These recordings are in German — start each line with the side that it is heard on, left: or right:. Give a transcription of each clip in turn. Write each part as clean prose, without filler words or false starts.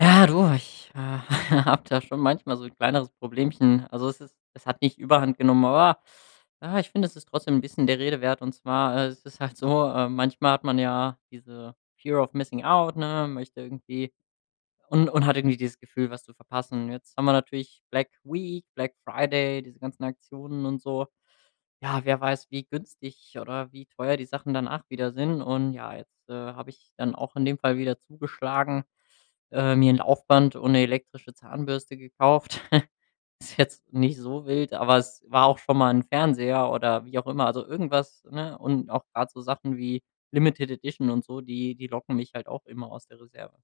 left: Ja, du, habe da schon manchmal so ein kleineres Problemchen. Also, es hat nicht Überhand genommen, aber, ja, ich finde, es ist trotzdem ein bisschen der Rede wert. Und zwar, es ist halt so, manchmal hat man ja diese Fear of Missing Out, ne, möchte irgendwie und hat irgendwie dieses Gefühl, was zu verpassen. Jetzt haben wir natürlich Black Week, Black Friday, diese ganzen Aktionen und so. Ja, wer weiß, wie günstig oder wie teuer die Sachen danach wieder sind. Und ja, jetzt, habe ich dann auch in dem Fall wieder zugeschlagen, mir 'n Laufband und 'ne elektrische Zahnbürste gekauft. Ist jetzt nicht so wild, aber es war auch schon mal 'n Fernseher oder wie auch immer, also irgendwas, ne? Und auch grad so Sachen wie Limited Edition und so, die locken mich halt auch immer aus der Reserve.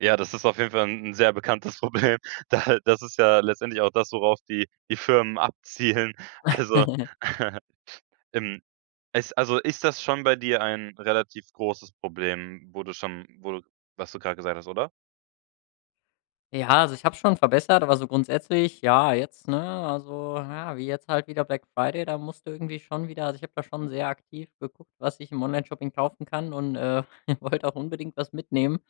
right: Ja, das ist auf jeden Fall 'n sehr bekanntes Problem. Da das ist ja letztendlich auch das, worauf die Firmen abzielen. Also, ähm, ist das schon bei dir ein relativ großes Problem, wo du schon wo du was du grad gesagt hast, oder?
left: Ja, also ich habe es schon verbessert, aber so grundsätzlich, ja, jetzt, ne, also, ja, wie jetzt halt wieder Black Friday, da musst du irgendwie schon wieder, also ich habe da schon sehr aktiv geguckt, was ich im Online-Shopping kaufen kann und, wollte auch unbedingt was mitnehmen.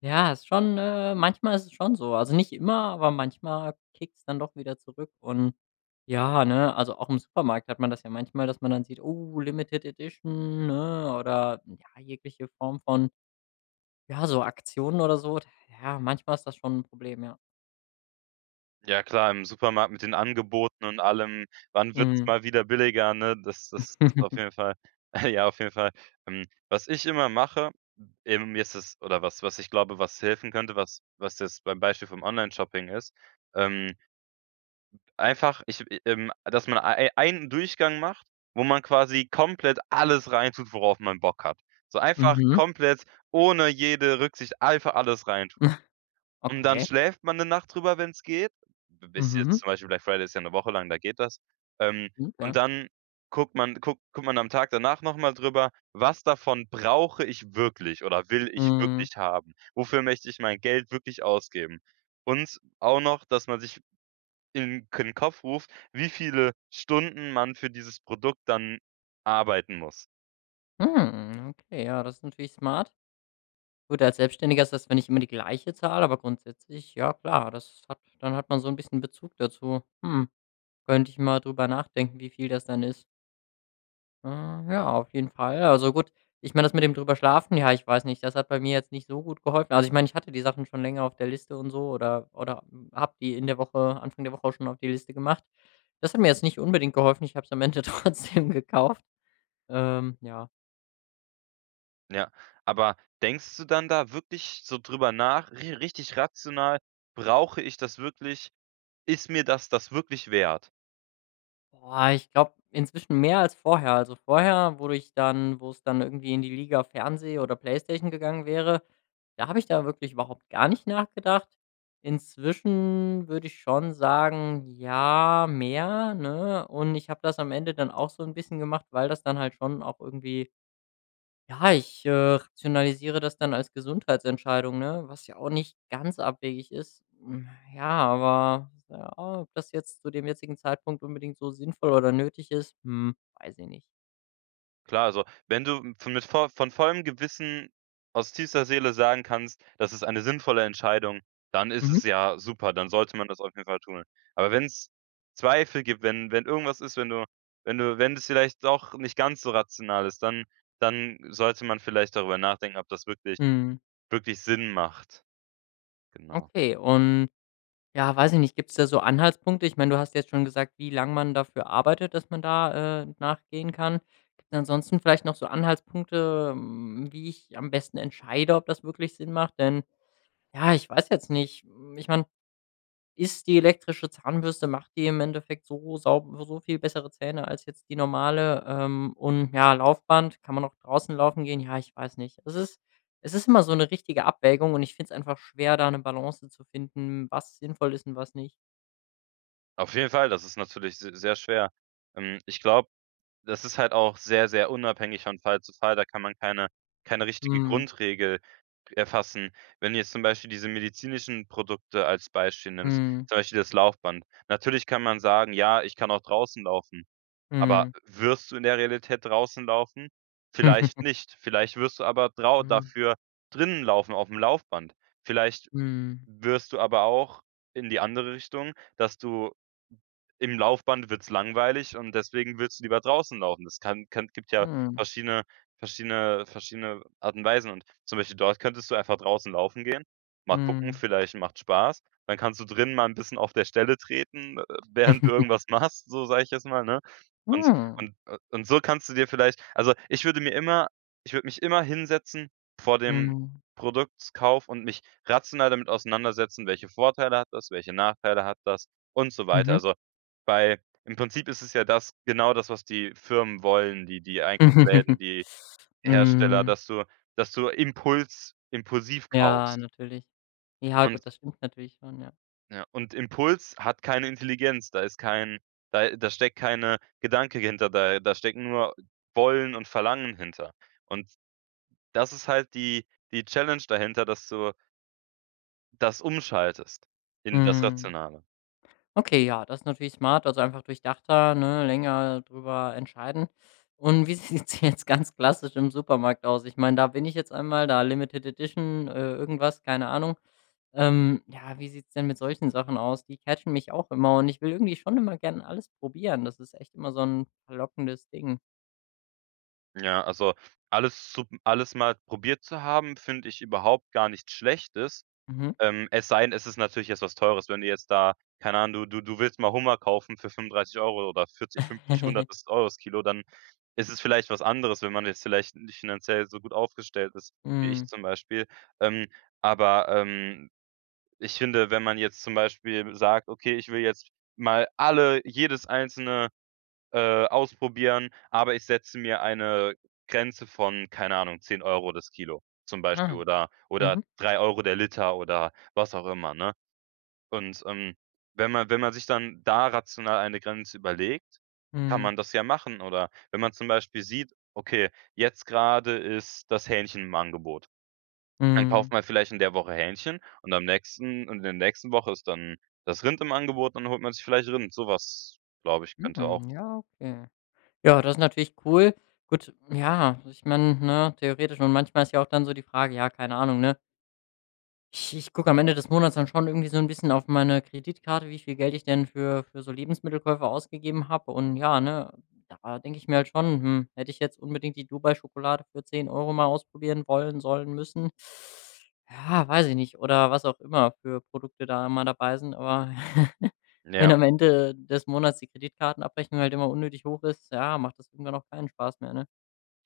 left: Ja, ist schon, manchmal ist es schon so. Also nicht immer, aber manchmal kickt's dann doch wieder zurück und ja, ne, also auch im Supermarkt hat man das ja manchmal, dass man dann sieht: „Oh, Limited Edition“, ne, oder ja, jegliche Form von, ja, so Aktionen oder so. Ja, manchmal ist das schon ein Problem, ja.
right: Ja klar, im Supermarkt mit den Angeboten und allem. Wann wird's
left: Mhm.
right: mal wieder billiger, ne? Das ist auf jeden Fall. Ja, auf jeden Fall. Was ich immer mache, mir ist es oder was ich glaube, was helfen könnte, was jetzt beim Beispiel vom Onlineshopping ist. Ähm Einfach ich Dass man ei einen Durchgang macht, wo man quasi komplett alles reintut, worauf man Bock hat. So einfach
left: Mhm.
right: komplett ohne jede Rücksicht einfach alles reintun. Und dann
left: Okay.
right: schläft man 'ne Nacht drüber, wenn's geht. B bis jetzt
left: Mhm.
right: zum Beispiel Black Friday ist ja 'ne Woche lang, da geht das. Ähm,
left: Stimmt,
right: und
left: ja.
right: dann guckt man am Tag danach noch mal drüber: „Was davon brauche ich wirklich oder will ich
left: Mhm.
right: wirklich haben? Wofür möchte ich mein Geld wirklich ausgeben?“ Und auch noch, dass man sich in den Kopf ruft, wie viele Stunden man für dieses Produkt dann arbeiten muss.
left: Hm, okay, ja, das ist natürlich smart. Gut, als Selbstständiger ist das, wenn ich immer die gleiche Zahl, aber grundsätzlich, ja klar, das hat dann, hat man so ein bisschen Bezug dazu. Hm, könnte ich mal drüber nachdenken, wie viel das dann ist. Äh, ja, auf jeden Fall. Also gut, ich meine, das mit dem drüber schlafen, ja, ich weiß nicht, das hat bei mir jetzt nicht so gut geholfen. Also ich meine, ich hatte die Sachen schon länger auf der Liste und so, oder habe die in der Woche, Anfang der Woche auch schon auf die Liste gemacht. Das hat mir jetzt nicht unbedingt geholfen. Ich habe es am Ende trotzdem gekauft. Ja.
right: Ja, aber denkst du dann da wirklich so drüber nach, ri richtig rational: „Brauche ich das wirklich? Ist mir das wirklich wert?“
left: Boah, ich glaube, inzwischen mehr als vorher. Also vorher, wo es dann irgendwie in die Liga Fernseh oder Playstation gegangen wäre, da habe ich da wirklich überhaupt gar nicht nachgedacht. Inzwischen würde ich schon sagen, ja, mehr, ne? Und ich habe das am Ende dann auch so ein bisschen gemacht, weil das dann halt schon auch irgendwie, ja, rationalisiere das dann als Gesundheitsentscheidung, ne, was ja auch nicht ganz abwegig ist. Hm, ja, aber, ja, ob das jetzt zu dem jetzigen Zeitpunkt unbedingt so sinnvoll oder nötig ist, hm, weiß ich nicht.
right: Klar, also, wenn du m von mit vo von vollem Gewissen aus tiefster Seele sagen kannst: „Das ist eine sinnvolle Entscheidung“, dann ist
left: Mhm.
right: es ja super, dann sollte man das auf jeden Fall tun. Aber wenn es Zweifel gibt, wenn irgendwas ist, wenn es vielleicht doch nicht ganz so rational ist, dann sollte man vielleicht darüber nachdenken, ob das
left: Hm,
right: wirklich Sinn macht. Genau.
left: okay. Und ja, weiß ich nicht. Gibt es da so Anhaltspunkte? Ich meine, du hast jetzt schon gesagt, wie lang man dafür arbeitet, dass man da, nachgehen kann. Gibt es ansonsten vielleicht noch so Anhaltspunkte, hm, wie ich am besten entscheide, ob das wirklich Sinn macht? Denn, ja, ich weiß jetzt nicht. Hm, ich meine, ist die elektrische Zahnbürste, macht die im Endeffekt so sauber, so viel bessere Zähne als jetzt die normale, und ja, Laufband, kann man auch draußen laufen gehen? Ja, ich weiß nicht. Es ist immer so eine richtige Abwägung und ich finde es einfach schwer, da eine Balance zu finden, was sinnvoll ist und was nicht.
right: Auf jeden Fall, das ist natürlich se sehr schwer. Ich glaube, das ist halt auch sehr, sehr unabhängig von Fall zu Fall. Da kann man keine richtige
left: Mhm.
right: Grundregel erfassen. Wenn du jetzt zum Beispiel diese medizinischen Produkte als Beispiel nimmst,
left: Mhm.
right: zum Beispiel das Laufband. Natürlich kann man sagen: „Ja, ich kann auch draußen laufen.“ Aber
left: Mhm.
right: wirst du in der Realität draußen laufen? Vielleicht nicht. Vielleicht wirst du aber drau
left: Mhm.
right: dafür drinnen laufen auf dem Laufband. Vielleicht
left: Mhm.
right: wirst du aber auch in die andere Richtung, dass du im Laufband wird's langweilig und deswegen willst du lieber draußen laufen. Das kann gibt ja verschiedene verschiedene Arten und Weisen, und zum Beispiel dort könntest du einfach draußen laufen gehen, mal gucken,
left: Mhm.
right: vielleicht macht Spaß. Dann kannst du drinnen mal ein bisschen auf der Stelle treten,
left: Mhm.
right: während
left: Mhm.
right: du
left: Mhm.
right: irgendwas machst, so sage ich jetzt mal, ne? Und und so kannst du dir vielleicht, also, ich würde mich immer hinsetzen vor dem Produktkauf und mich rational damit auseinandersetzen: „Welche Vorteile hat das? Welche Nachteile hat das?“, und so weiter. Also, weil im Prinzip ist es ja das genau das, was die Firmen wollen, die
left: Mhm.
right: Einkaufsläden, die Hersteller,
left: Mhm.
right: dass du impulsiv
left: Ja,
right: kaufst.
left: natürlich. Ja,
right: Und
left: gut, das stimmt natürlich schon, ja.
right: ja, und Impuls hat keine Intelligenz, da steckt keine Gedanke hinter, da stecken nur Wollen und Verlangen hinter. Und das ist halt die Challenge dahinter, dass du das umschaltest in das
left: Mhm.
right: Rationale.
left: Okay, ja, das ist natürlich smart, also einfach durchdachter, ne, länger drüber entscheiden. Und wie sieht's jetzt ganz klassisch im Supermarkt aus? Ich meine, da bin ich jetzt einmal, da Limited Edition, irgendwas, keine Ahnung. Ja, wie sieht's denn mit solchen Sachen aus? Die catchen mich auch immer und ich will irgendwie schon immer gerne alles probieren. Das ist echt immer so ein verlockendes Ding.
right: Ja, also, alles mal probiert zu haben, finde ich überhaupt gar nichts Schlechtes.
left: Mhm.
right: Es sei denn, es ist natürlich jetzt was Teures. Wenn du jetzt da, keine Ahnung, du willst mal Hummer kaufen für 35 Euro oder 40, 50, 100 das Euro das Kilo, dann ist es vielleicht was anderes, wenn man jetzt vielleicht nicht finanziell so gut aufgestellt ist wie ich
left: Mhm.
right: zum Beispiel. Ähm, aber, ich finde, wenn man jetzt zum Beispiel sagt: „Okay, ich will jetzt mal alle jedes einzelne ausprobieren, aber ich setze mir eine Grenze von, keine Ahnung, 10 Euro das Kilo zum Beispiel
left: Ah.
right: oder
left: Mhm.
right: 3 Euro der Liter oder was auch immer, ne?“ Und, wenn man sich dann da rational eine Grenze überlegt, kann
left: Mhm.
right: man das ja machen. Oder wenn man zum Beispiel sieht: „Okay, jetzt gerade ist das Hähnchen im Angebot.“ Dann kauft
left: Mhm.
right: man vielleicht in der Woche Hähnchen, und am nächsten in der nächsten Woche ist dann das Rind im Angebot, dann holt man sich vielleicht Rind. Sowas, glaube ich, könnte auch,
left: Mhm. Ja, okay. Ja, das ist natürlich cool. Gut, ja, ich meine, ne, theoretisch, und manchmal ist ja auch dann so die Frage, ja, keine Ahnung, ne? Ich gucke am Ende des Monats dann schon irgendwie so ein bisschen auf meine Kreditkarte, wie viel Geld ich denn für so Lebensmittelkäufe ausgegeben habe. Und ja, ne, da denke ich mir halt schon: „Hm, hätte ich jetzt unbedingt die Dubai-Schokolade für 10 Euro mal ausprobieren wollen, sollen, müssen?“ Ja, weiß ich nicht. Oder was auch immer für Produkte da immer dabei sind. Aber wenn
right: ja.
left: am Ende des Monats die Kreditkartenabrechnung halt immer unnötig hoch ist, ja, macht das irgendwann auch keinen Spaß mehr, ne?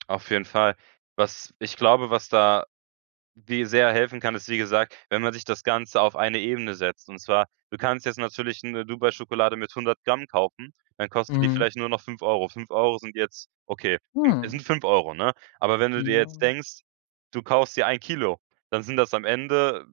right: Auf jeden Fall. Was ich glaube, was da wie sehr helfen kann, ist, wie gesagt, wenn man sich das Ganze auf eine Ebene setzt. Und zwar, du kannst jetzt natürlich 'ne Dubai-Schokolade mit 100 Gramm kaufen, dann kostet die
left: Mhm.
right: vielleicht nur noch 5 Euro. 5 Euro sind jetzt okay, fünf es
left: Hm,
right: sind 5 Euro, ne? Aber wenn du dir jetzt
left: ja.
right: denkst, du kaufst dir ein Kilo, dann sind das am Ende,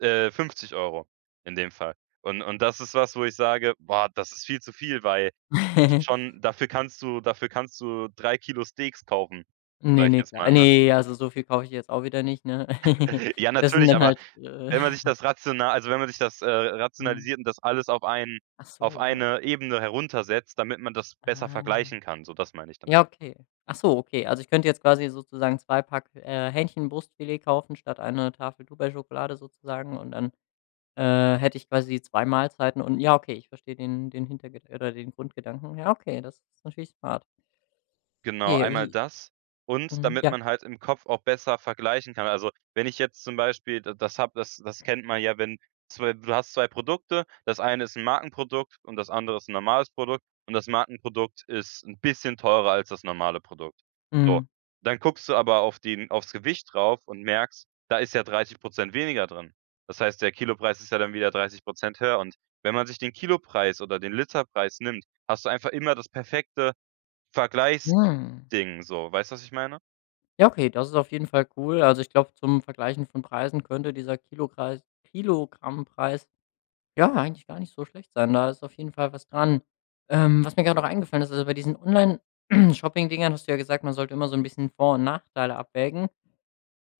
right: 50 Euro in dem Fall. Und das ist was, wo ich sage: „Boah, das ist viel zu viel“, weil schon dafür kannst du 3 Kilo Steaks kaufen,
left: Ne,
right: sage ich
left: ne,
right: jetzt
left: klar. Ah,
right: mal, ne?
left: ne, also so viel kaufe ich jetzt auch wieder nicht, ne?
right: Ja,
left: Das sind
right: natürlich,
left: dann
right: aber
left: halt,
right: wenn man sich das rational, also, wenn man sich das,
left: mhm.
right: rationalisiert und das alles
left: Ach
right: auf
left: so, ja.
right: eine Ebene heruntersetzt, damit man das besser
left: Ah.
right: vergleichen kann, so das meine ich damit.
left: Ja, okay. Ach so, okay. Also ich könnte jetzt quasi sozusagen 2 Pack, Hähnchenbrustfilet kaufen statt einer Tafel Dubai-Schokolade sozusagen und dann, hätte ich quasi 2 Mahlzeiten und ja, okay, ich verstehe den Hintergedan oder den Grundgedanken. Ja, okay, das ist natürlich smart.
right: Genau,
left: Okay,
right: einmal
left: wie
right: das, und
left: mhm,
right: damit
left: ja.
right: man halt im Kopf auch besser vergleichen kann. Also, wenn ich jetzt zum Beispiel, d das hab das das kennt man ja, wenn zwei du hast 2 Produkte, das eine ist ein Markenprodukt und das andere ist ein normales Produkt, und das Markenprodukt ist ein bisschen teurer als das normale Produkt. So,
left: Mhm.
right: dann guckst du aber auf den aufs Gewicht drauf und merkst, da ist ja 30 weniger drin. Das heißt, der Kilopreis ist ja dann wieder 30 höher, und wenn man sich den Kilopreis oder den Literpreis nimmt, hast du einfach immer das perfekte
left: Mhm.
right: Vergleichsding, so, weißt du, was ich meine?
left: Ja, okay, das ist auf jeden Fall cool. Also, ich glaube, zum Vergleichen von Preisen könnte dieser Kilogreis Kilogrammpreis, ja, eigentlich gar nicht so schlecht sein. Da ist auf jeden Fall was dran. Was mir gerade noch eingefallen ist, also, bei diesen Online Shopping-Dingern hast du ja gesagt, man sollte immer so ein bisschen Vor und Nachteile abwägen.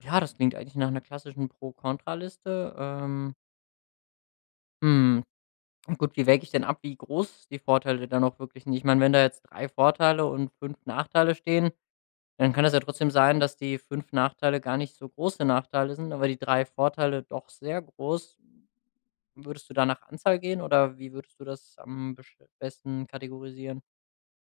left: Ja, das klingt eigentlich nach einer klassischen Pro-Kontra-Liste. Hm, gut, wie wäge ich denn ab, wie groß die Vorteile dann auch wirklich sind? Ich meine, wenn da jetzt 3 Vorteile und 5 Nachteile stehen, dann kann es ja trotzdem sein, dass die 5 Nachteile gar nicht so große Nachteile sind, aber die 3 Vorteile doch sehr groß. Würdest du da nach Anzahl gehen oder wie würdest du das am besch besten kategorisieren?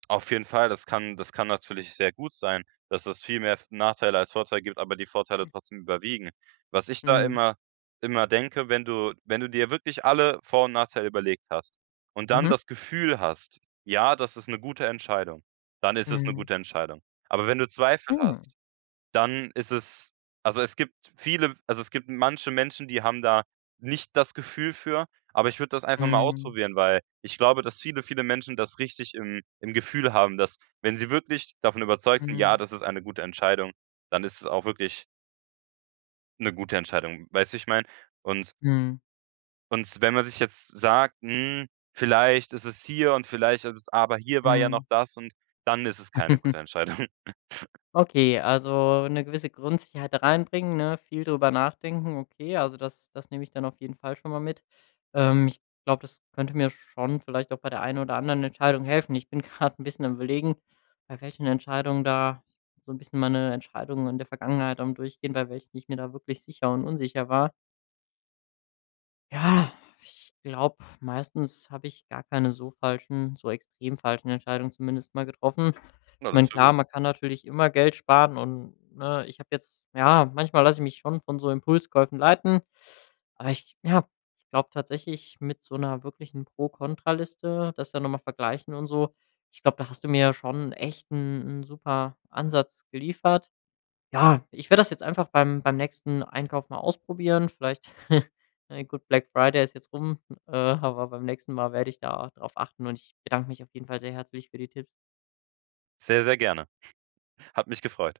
right: Auf jeden Fall, das kann natürlich sehr gut sein, dass es viel mehr F Nachteile als Vorteile gibt, aber die Vorteile trotzdem überwiegen. Was ich da
left: Mhm.
right: immer denke, wenn du dir wirklich alle Vor- und Nachteile überlegt hast und dann
left: Mhm.
right: das Gefühl hast: „Ja, das ist 'ne gute Entscheidung“, dann ist es 'ne
left: Mhm.
right: gute Entscheidung. Aber wenn du Zweifel
left: Mhm.
right: hast, dann ist es, also, es gibt manche Menschen, die haben da nicht das Gefühl für, aber ich würde das einfach mal
left: Mhm.
right: ausprobieren, weil ich glaube, dass viele, viele Menschen das richtig im Gefühl haben, dass wenn sie wirklich davon überzeugt sind: „Ja,
left: Mhm.
right: das ist eine gute Entscheidung“, dann ist es auch wirklich eine gute Entscheidung. Weißt du, wie ich meine? Und
left: Mhm.
right: wenn man sich jetzt sagt: „Hm, vielleicht ist es hier, und vielleicht ist es, aber hier war ja
left: Mhm.
right: noch das“ und dann ist es keine gute Entscheidung.
left: Okay, also eine gewisse Grundsicherheit reinbringen, ne? Viel drüber nachdenken, okay, also das nehme ich dann auf jeden Fall schon mal mit. Ich glaube, das könnte mir schon vielleicht auch bei der einen oder anderen Entscheidung helfen. Ich bin gerade ein bisschen am Überlegen, bei welchen Entscheidungen da so ein bisschen meine Entscheidungen in der Vergangenheit am Durchgehen, bei welchen ich mir da wirklich sicher und unsicher war. Ja, ich glaube, meistens habe ich gar keine so falschen, so extrem falschen Entscheidungen zumindest mal getroffen. Ich
right: Ja, das
left: meine,
right: ist ja
left: klar,
right: gut.
left: man kann natürlich immer Geld sparen und, ne, ich habe jetzt ja, manchmal lasse ich mich schon von so Impulskäufen leiten, aber ich, ja, ich glaube tatsächlich mit so einer wirklichen Pro-Kontra-Liste, das dann noch mal vergleichen und so. Ich glaube, da hast du mir ja schon echt einen 'n super Ansatz geliefert. Ja, ich werde das jetzt einfach beim nächsten Einkauf mal ausprobieren. Vielleicht na gut, Black Friday ist jetzt rum, aber beim nächsten Mal werde ich da drauf achten und ich bedanke mich auf jeden Fall sehr herzlich für die Tipps.
right: Sehr, sehr gerne. Hat mich gefreut.